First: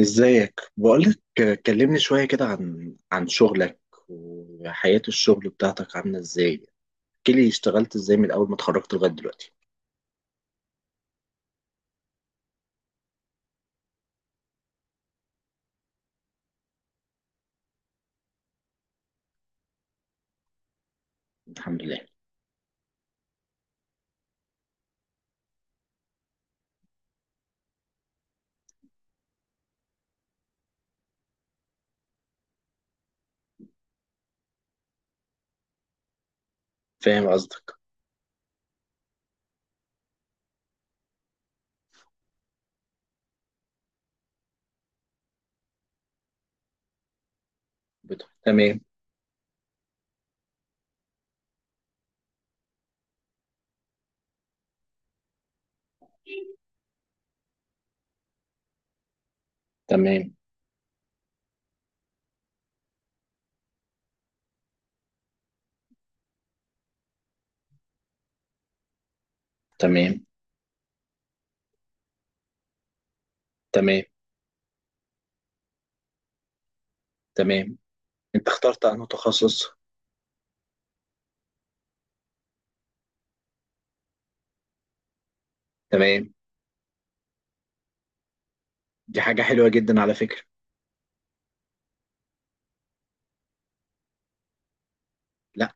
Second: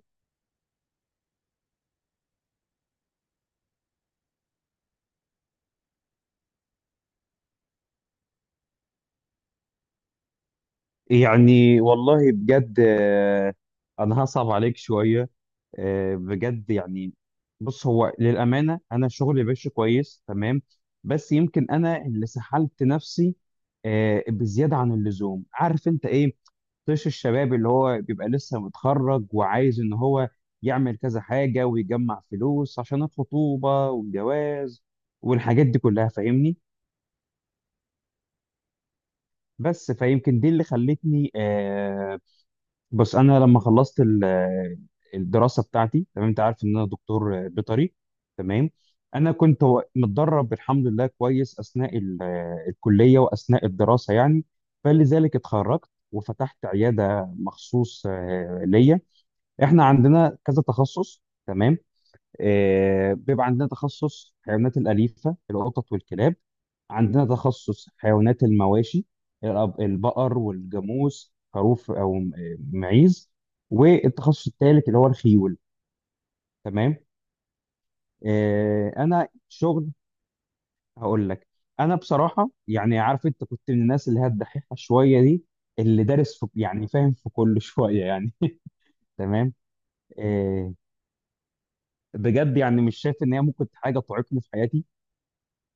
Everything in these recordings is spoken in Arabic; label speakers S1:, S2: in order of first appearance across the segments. S1: ازيك؟ بقولك كلمني شوية كده عن شغلك وحياة الشغل بتاعتك عاملة ازاي؟ احكيلي اشتغلت ازاي من اول ما اتخرجت لغاية دلوقتي.
S2: يعني والله بجد آه، انا هصعب عليك شويه. آه، بجد يعني بص، هو للامانه انا شغلي ماشي كويس، تمام. بس يمكن
S1: الحمد لله.
S2: انا اللي سحلت نفسي، بزياده عن اللزوم. عارف انت ايه؟ طيش الشباب اللي هو بيبقى لسه متخرج وعايز ان هو يعمل كذا حاجه ويجمع فلوس عشان الخطوبه والجواز والحاجات دي كلها، فاهمني.
S1: فاهم قصدك.
S2: بس فيمكن دي اللي خلتني بس انا لما خلصت الدراسه بتاعتي. تمام، انت عارف ان انا دكتور بيطري. تمام.
S1: تمام.
S2: انا كنت متدرب الحمد لله كويس اثناء الكليه واثناء الدراسه يعني. فلذلك اتخرجت وفتحت عياده مخصوص ليا. احنا
S1: تمام.
S2: عندنا كذا تخصص، تمام. بيبقى عندنا تخصص حيوانات الأليفة، القطط والكلاب. عندنا تخصص حيوانات المواشي،
S1: تمام.
S2: البقر والجاموس، خروف، أو معيز.
S1: تمام.
S2: والتخصص الثالث اللي هو الخيول. تمام.
S1: تمام. انت اخترت
S2: آه،
S1: انه
S2: أنا
S1: تخصص.
S2: شغل هقول لك. أنا بصراحة يعني، عارف أنت كنت من الناس اللي هي الدحيحة شوية دي، اللي
S1: تمام.
S2: دارس في، يعني فاهم في كل شوية يعني.
S1: دي حاجة
S2: تمام.
S1: حلوة جدا على فكرة.
S2: آه، بجد يعني مش شايف إن هي ممكن حاجة تعيقني في حياتي.
S1: لا،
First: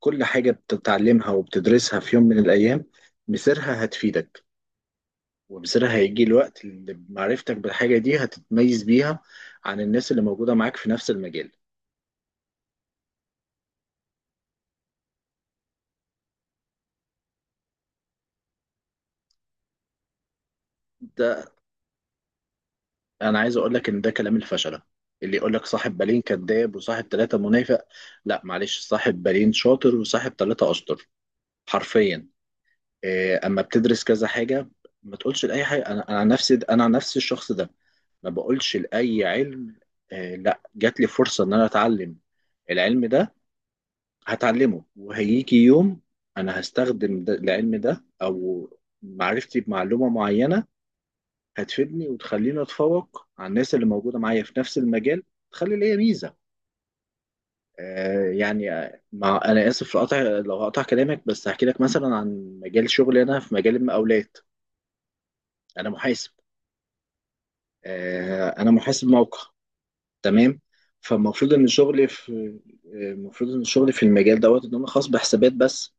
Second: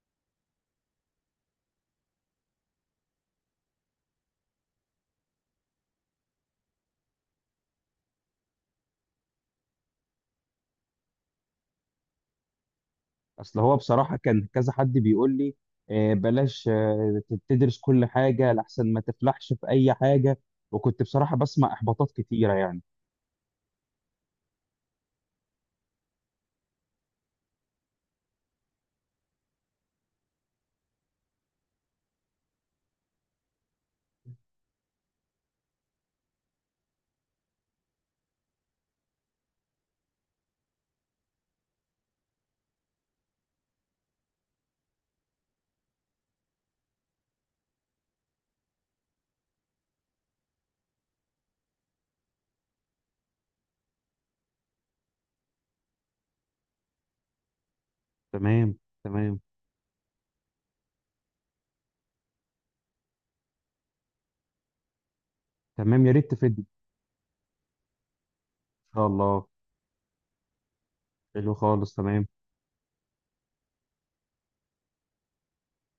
S1: كل حاجة بتتعلمها وبتدرسها في يوم من الايام مصيرها هتفيدك، ومصيرها هيجي الوقت اللي معرفتك بالحاجة دي هتتميز بيها عن الناس اللي موجودة معاك في نفس المجال.
S2: اصل هو بصراحه كان كذا حد بيقول لي بلاش تدرس كل حاجه لحسن ما تفلحش في اي حاجه. وكنت بصراحه
S1: ده
S2: بسمع احباطات كتيره يعني.
S1: انا عايز اقول لك ان ده كلام الفشله. اللي يقول لك صاحب بالين كذاب وصاحب ثلاثة منافق، لا معلش، صاحب بالين شاطر وصاحب ثلاثة اشطر، حرفيا. إيه، اما بتدرس كذا حاجة ما تقولش لاي حاجة. انا عن نفسي، انا عن نفسي الشخص ده ما بقولش لاي علم. لا جات لي فرصة ان انا اتعلم العلم ده، هتعلمه وهيجي يوم انا هستخدم ده العلم ده او معرفتي بمعلومة معينة هتفيدني وتخليني اتفوق على الناس اللي موجوده معايا في نفس المجال، تخلي ليا ميزه.
S2: تمام،
S1: مع
S2: تمام،
S1: انا اسف في قطع، لو هقطع كلامك بس هحكي لك مثلا عن مجال شغلي. انا في مجال المقاولات. انا
S2: تمام، يا ريت
S1: محاسب،
S2: تفيدني.
S1: انا
S2: ان شاء
S1: محاسب موقع.
S2: الله.
S1: تمام. فالمفروض
S2: حلو
S1: ان
S2: خالص،
S1: شغلي
S2: تمام.
S1: في، المفروض ان شغلي في المجال دوت ان انا خاص بحسابات بس.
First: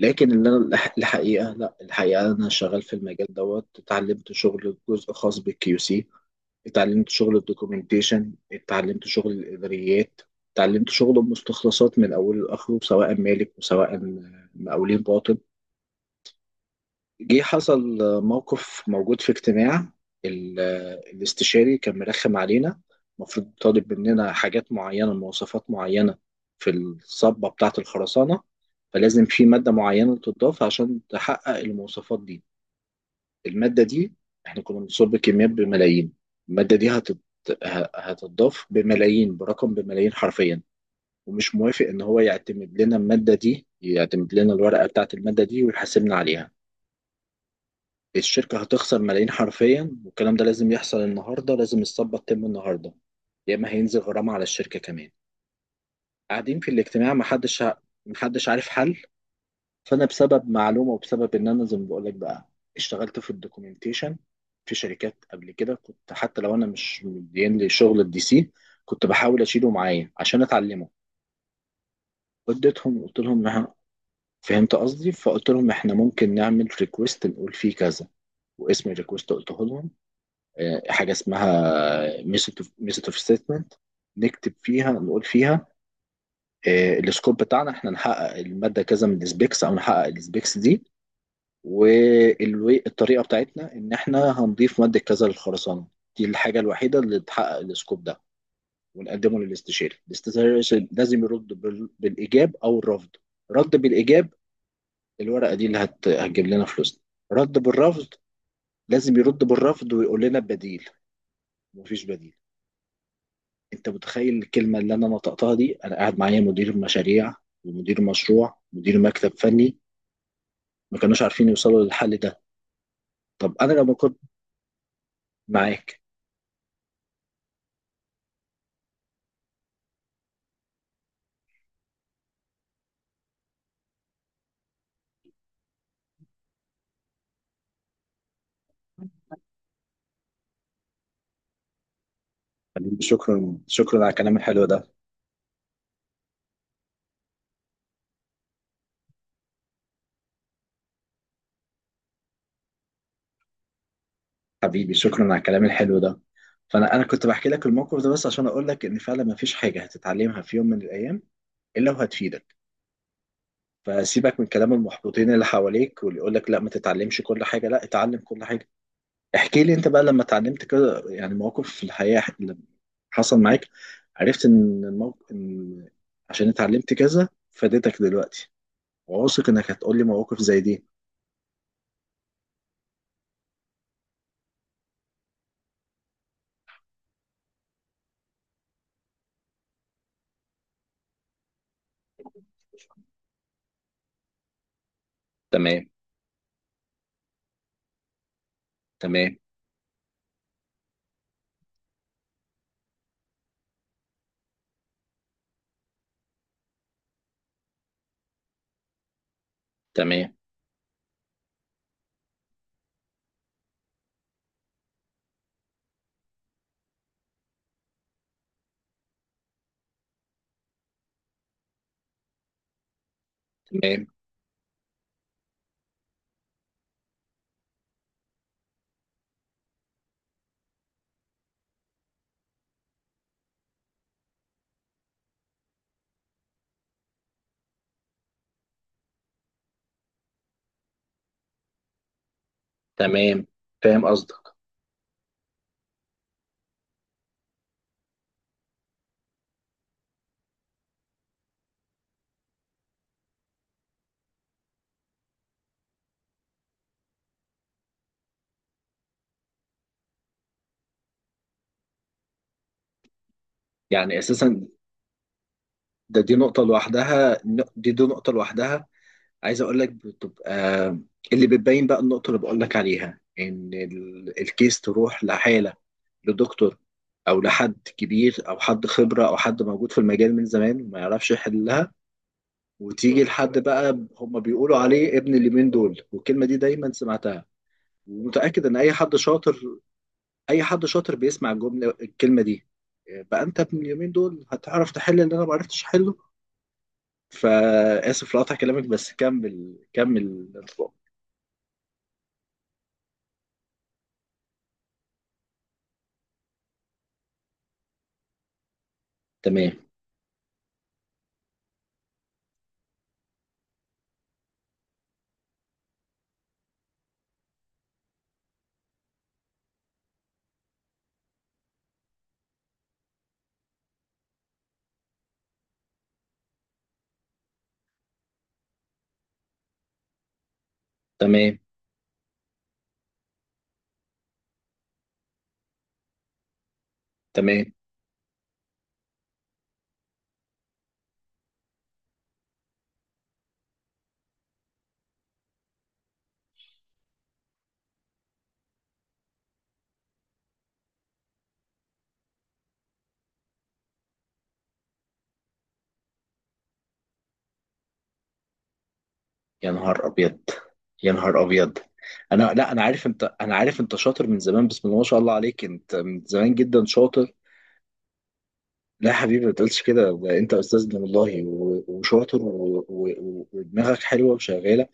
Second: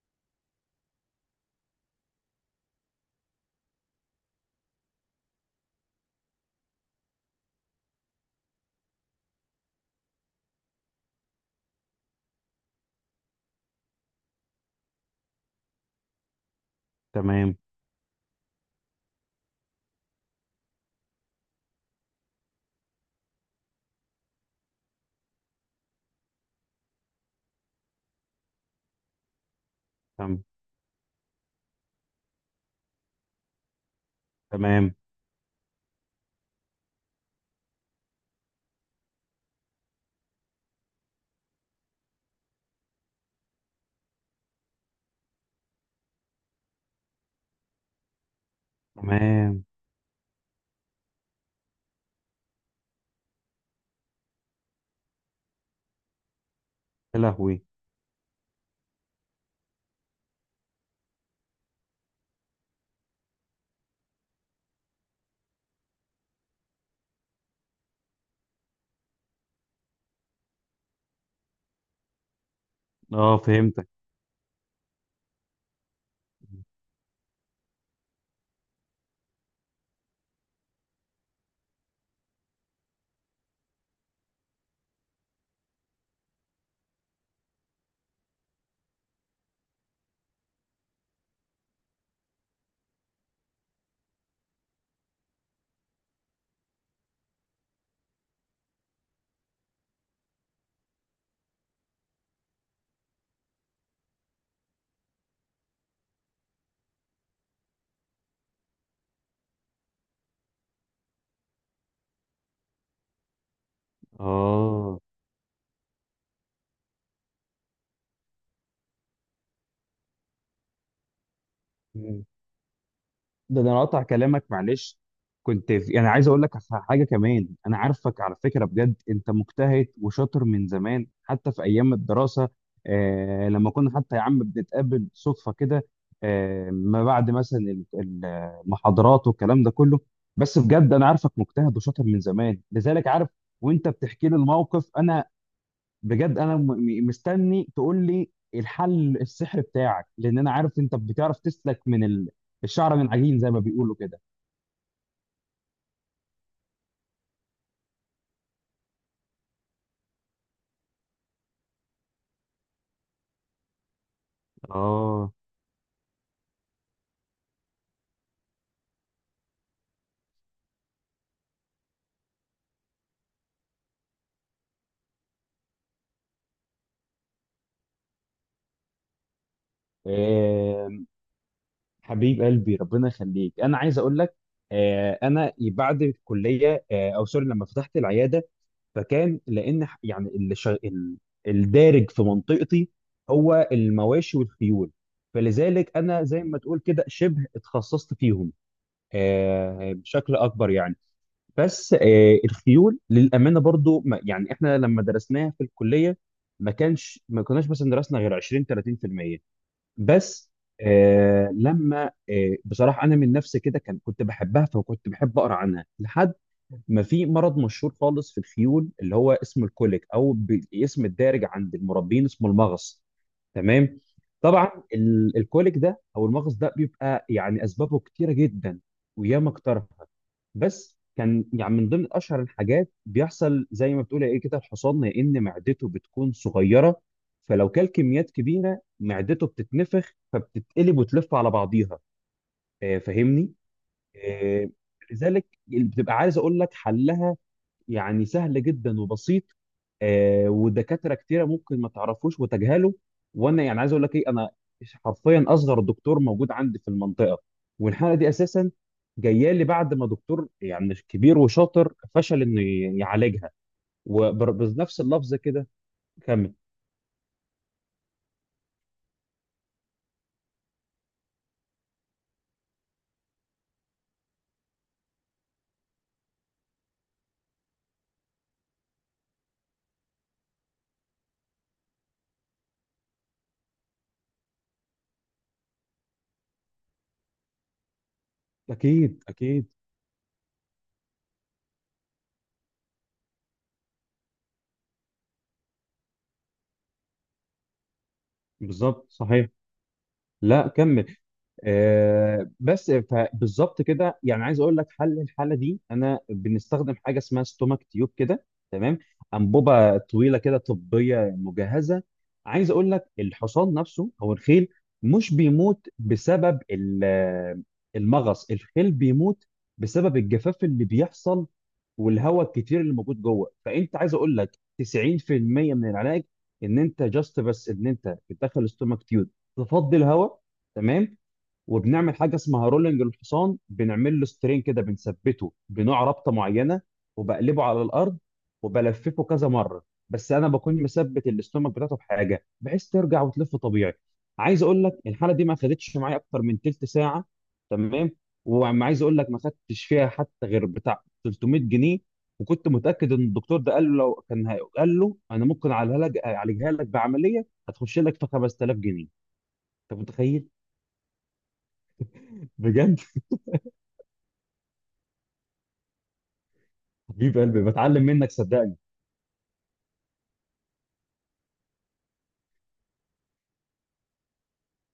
S1: لكن اللي انا الحقيقه، لا الحقيقه انا شغال في المجال دوت اتعلمت شغل جزء خاص بالكيو سي، اتعلمت شغل الدوكيومنتيشن، اتعلمت شغل الاداريات، اتعلمت شغل المستخلصات من اوله لاخره، سواء مالك وسواء مقاولين باطن. جه
S2: تمام.
S1: حصل موقف موجود في اجتماع. ال- الاستشاري كان مرخم علينا، المفروض طالب مننا حاجات معينة مواصفات معينة في الصبة بتاعة الخرسانة، فلازم في مادة معينة
S2: تمام.
S1: تضاف عشان تحقق المواصفات دي. المادة دي احنا كنا
S2: تمام.
S1: بنصب كميات بملايين. المادة دي هتضاف بملايين، برقم بملايين حرفيا. ومش موافق ان هو يعتمد لنا المادة دي، يعتمد لنا الورقة بتاعة المادة دي ويحاسبنا عليها. الشركة هتخسر ملايين
S2: تمام.
S1: حرفيا، والكلام ده لازم يحصل النهاردة، لازم الصفقة تتم النهاردة، يا إما هينزل غرامة على الشركة كمان. قاعدين في الاجتماع
S2: يا لهوي.
S1: محدش عارف حل. فأنا بسبب معلومة وبسبب إن أنا زي ما بقولك بقى اشتغلت في الدوكيومنتيشن في شركات قبل كده، كنت حتى لو أنا مش مدين لي شغل الدي سي كنت بحاول أشيله معايا عشان أتعلمه. اديتهم قلت
S2: اه،
S1: لهم
S2: فهمتك.
S1: فهمت قصدي، فقلت لهم إحنا ممكن نعمل ريكويست نقول فيه كذا، واسم الريكويست قلته لهم، حاجه اسمها ميثود اوف ستيتمنت، نكتب فيها نقول فيها، السكوب بتاعنا احنا نحقق الماده كذا من السبيكس او نحقق السبيكس دي، والطريقه بتاعتنا ان احنا هنضيف ماده كذا للخرسانه، دي الحاجه الوحيده اللي تحقق السكوب ده. ونقدمه للاستشاري. الاستشاري لازم يرد بالايجاب او الرفض. رد بالايجاب، الورقه دي اللي هتجيب لنا فلوسنا. رد بالرفض، لازم يرد بالرفض ويقول لنا بديل. مفيش بديل. انت متخيل الكلمه اللي
S2: اه،
S1: انا نطقتها دي؟ انا قاعد معايا مدير مشاريع، ومدير مشروع ومدير مكتب فني، ما كانوش عارفين يوصلوا للحل ده. طب
S2: ده
S1: انا
S2: انا
S1: لما
S2: قاطع
S1: كنت
S2: كلامك معلش، كنت في
S1: معاك.
S2: يعني عايز اقول لك حاجه كمان. انا عارفك على فكره، بجد انت مجتهد وشاطر من زمان حتى في ايام الدراسه. آه، لما كنا حتى يا عم بنتقابل صدفه كده آه، ما بعد مثلا المحاضرات والكلام ده كله. بس بجد انا عارفك مجتهد وشاطر من زمان،
S1: حبيبي
S2: لذلك عارف.
S1: شكرا
S2: وانت
S1: شكرا على
S2: بتحكي
S1: الكلام
S2: لي
S1: الحلو ده.
S2: الموقف، انا بجد انا مستني تقول لي الحل السحر بتاعك، لان انا عارف انت بتعرف تسلك من الشعر من عجين زي ما بيقولوا كده.
S1: حبيبي شكرا على الكلام الحلو ده. فانا كنت بحكي لك الموقف ده بس عشان اقول لك ان فعلا ما فيش حاجه هتتعلمها في يوم من الايام الا وهتفيدك. فسيبك من كلام المحبطين
S2: اه.
S1: اللي حواليك واللي يقول لك لا ما تتعلمش كل حاجه. لا، اتعلم كل حاجه. احكي لي انت بقى، لما اتعلمت كده يعني مواقف في الحياة اللي حصل معاك عرفت ان الموقف ان عشان اتعلمت كذا فادتك دلوقتي. واثق انك هتقول لي مواقف زي دي.
S2: آه، حبيب قلبي ربنا يخليك، انا عايز اقول لك، انا بعد الكليه او سوري لما فتحت العياده، فكان لان الدارج في منطقتي هو المواشي والخيول.
S1: تمام.
S2: فلذلك انا زي ما تقول كده شبه اتخصصت فيهم
S1: تمام.
S2: بشكل اكبر يعني. بس الخيول للامانه برضو يعني احنا لما درسناها في الكليه، ما كناش مثلا درسنا غير 20 30%.
S1: تمام.
S2: بس آه، لما آه، بصراحه انا من نفسي كده كنت بحبها فكنت بحب اقرا عنها لحد ما في مرض مشهور خالص في الخيول اللي هو اسمه الكوليك، او باسم الدارج عند المربين اسمه المغص. تمام.
S1: تمام.
S2: طبعا الكوليك ده او المغص ده بيبقى يعني اسبابه كتيره جدا. وياما اقترحت. بس كان يعني من ضمن اشهر الحاجات بيحصل، زي ما بتقول ايه كده، الحصان يا ان معدته بتكون صغيره، فلو كل كميات كبيره معدته بتتنفخ فبتتقلب وتلف على بعضيها،
S1: تمام.
S2: فاهمني.
S1: فاهم قصدك.
S2: آه، لذلك بتبقى عايز اقول لك حلها يعني سهل جدا وبسيط. آه، ودكاتره كتيره ممكن ما تعرفوش وتجهله. وانا يعني عايز اقول لك ايه، انا حرفيا اصغر دكتور موجود عندي في المنطقه. والحاله دي اساسا جايه لي بعد ما دكتور يعني مش كبير وشاطر فشل انه يعالجها،
S1: يعني اساسا
S2: وبنفس اللفظ كده.
S1: دي
S2: كمل.
S1: نقطة لوحدها. دي نقطة لوحدها. عايز اقول لك بتبقى اللي بتبين بقى النقطة اللي بقول لك عليها ان الكيس تروح لحالة لدكتور او لحد كبير او حد خبره او حد موجود في المجال من زمان ما يعرفش يحلها، وتيجي لحد بقى هم بيقولوا عليه ابن اليومين دول. والكلمه دي دايما سمعتها، ومتاكد ان اي حد
S2: اكيد
S1: شاطر،
S2: اكيد.
S1: اي حد شاطر بيسمع الكلمه دي. بقى انت ابن اليومين دول هتعرف تحل اللي انا ما عرفتش احله. فاسف لقطع كلامك
S2: بالظبط
S1: بس
S2: صحيح.
S1: كمل كمل.
S2: لا كمل. بالظبط كده، يعني عايز اقول لك حل الحاله دي انا بنستخدم حاجه اسمها ستومك تيوب كده. تمام.
S1: تمام.
S2: انبوبه طويله كده طبيه مجهزه. عايز اقول لك الحصان نفسه او الخيل مش بيموت بسبب المغص، الخيل بيموت بسبب الجفاف اللي بيحصل والهواء الكتير اللي موجود جوه. فانت عايز اقول لك 90% من العلاج ان انت جاست بس ان انت بتدخل ستومك تيوب تفضي الهواء. تمام.
S1: تمام.
S2: وبنعمل حاجه اسمها رولنج الحصان، بنعمل له سترين كده، بنثبته بنوع رابطه معينه وبقلبه
S1: تمام.
S2: على الارض وبلففه كذا مره. بس انا بكون مثبت الاستومك بتاعته بحاجه بحيث ترجع وتلف طبيعي. عايز اقول لك الحاله دي ما خدتش معايا اكتر من تلت ساعه. تمام. وعايز اقول لك ما خدتش فيها حتى غير بتاع 300 جنيه. وكنت متاكد ان الدكتور ده قال له لو كان هي- قال له انا ممكن اعالجها لك، أعالجها لك بعمليه هتخش لك في 5000 جنيه.
S1: يا
S2: انت
S1: نهار ابيض.
S2: متخيل؟
S1: يا نهار ابيض. انا لا
S2: بجد
S1: انا عارف انت شاطر من زمان، بسم الله ما شاء الله عليك، انت من زمان جدا شاطر.
S2: حبيب قلبي بتعلم منك صدقني.
S1: لا يا حبيبي ما تقولش كده، ده انت استاذنا والله وشاطر ودماغك حلوه وشغاله.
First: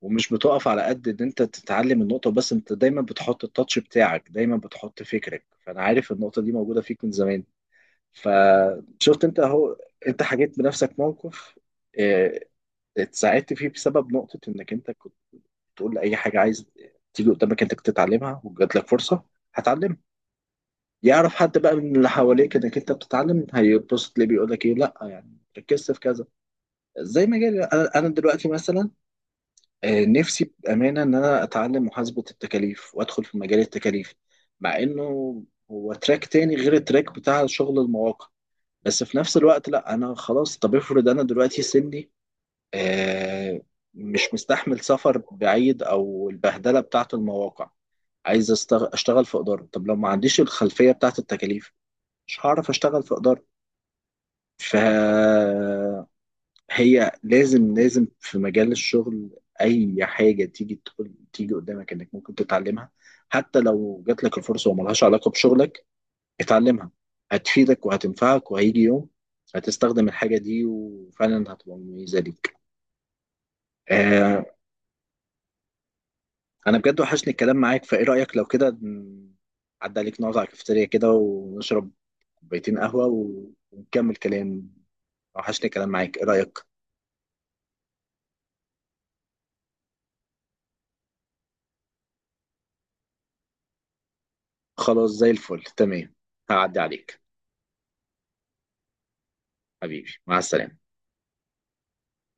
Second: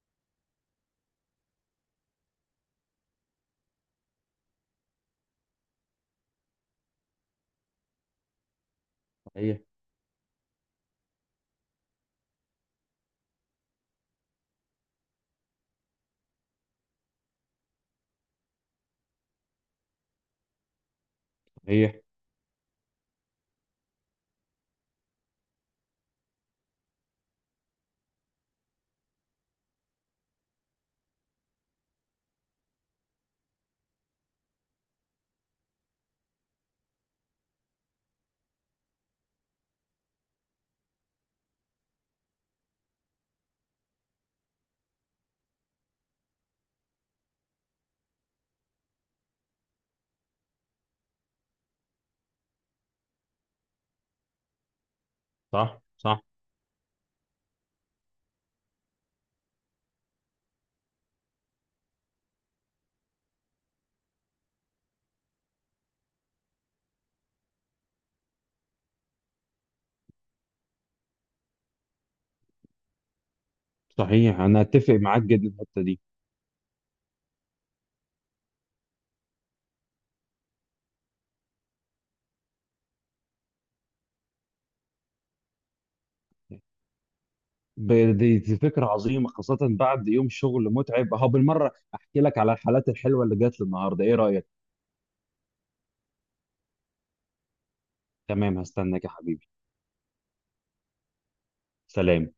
S1: ومش بتقف على قد ان انت تتعلم النقطه بس، انت دايما بتحط التاتش بتاعك، دايما بتحط فكرك، فانا عارف النقطه دي موجوده فيك من زمان. فشفت انت
S2: صحيح
S1: اهو، انت حكيت بنفسك موقف، اه، اتساعدت فيه بسبب نقطه انك انت كنت تقول لأي حاجة عايز تيجي قدامك انك تتعلمها وجات لك فرصة هتعلمها. يعرف حد بقى من
S2: صحيح.
S1: اللي حواليك انك انت بتتعلم هيتبسط ليه، بيقول لك ايه؟ لا يعني ركزت في كذا. زي ما جالي أنا دلوقتي مثلا، نفسي بامانه ان انا اتعلم محاسبه التكاليف وادخل في مجال التكاليف، مع انه هو تراك تاني غير التراك بتاع شغل المواقع، بس في نفس الوقت لا انا خلاص. طب افرض انا دلوقتي سني، آه، مش مستحمل سفر بعيد او البهدله بتاعه المواقع، عايز اشتغل في اداره. طب لو ما عنديش الخلفيه بتاعت التكاليف مش هعرف اشتغل في اداره.
S2: صح
S1: فهي
S2: صح.
S1: لازم، لازم في مجال الشغل اي حاجه تيجي تقول تيجي قدامك انك ممكن تتعلمها، حتى لو جات لك الفرصه وملهاش علاقه بشغلك، اتعلمها. هتفيدك وهتنفعك، وهيجي يوم هتستخدم الحاجه دي وفعلا هتبقى مميزه ليك.
S2: صحيح
S1: آه
S2: انا اتفق معاك جدا في الحته دي.
S1: انا بجد وحشني الكلام معاك، فايه رايك لو كده عدى عليك نقعد على الكافيتيريا كده ونشرب كوبايتين قهوة ونكمل كلام. وحشني كلام معاك. ايه رأيك؟
S2: دي فكره عظيمه، خاصه بعد يوم شغل متعب اهو بالمره احكي لك على الحالات الحلوه اللي جات لي النهارده. ايه رايك؟
S1: خلاص زي الفل. تمام، هعدي عليك.
S2: تمام هستناك يا حبيبي.
S1: حبيبي مع السلامة.
S2: سلام.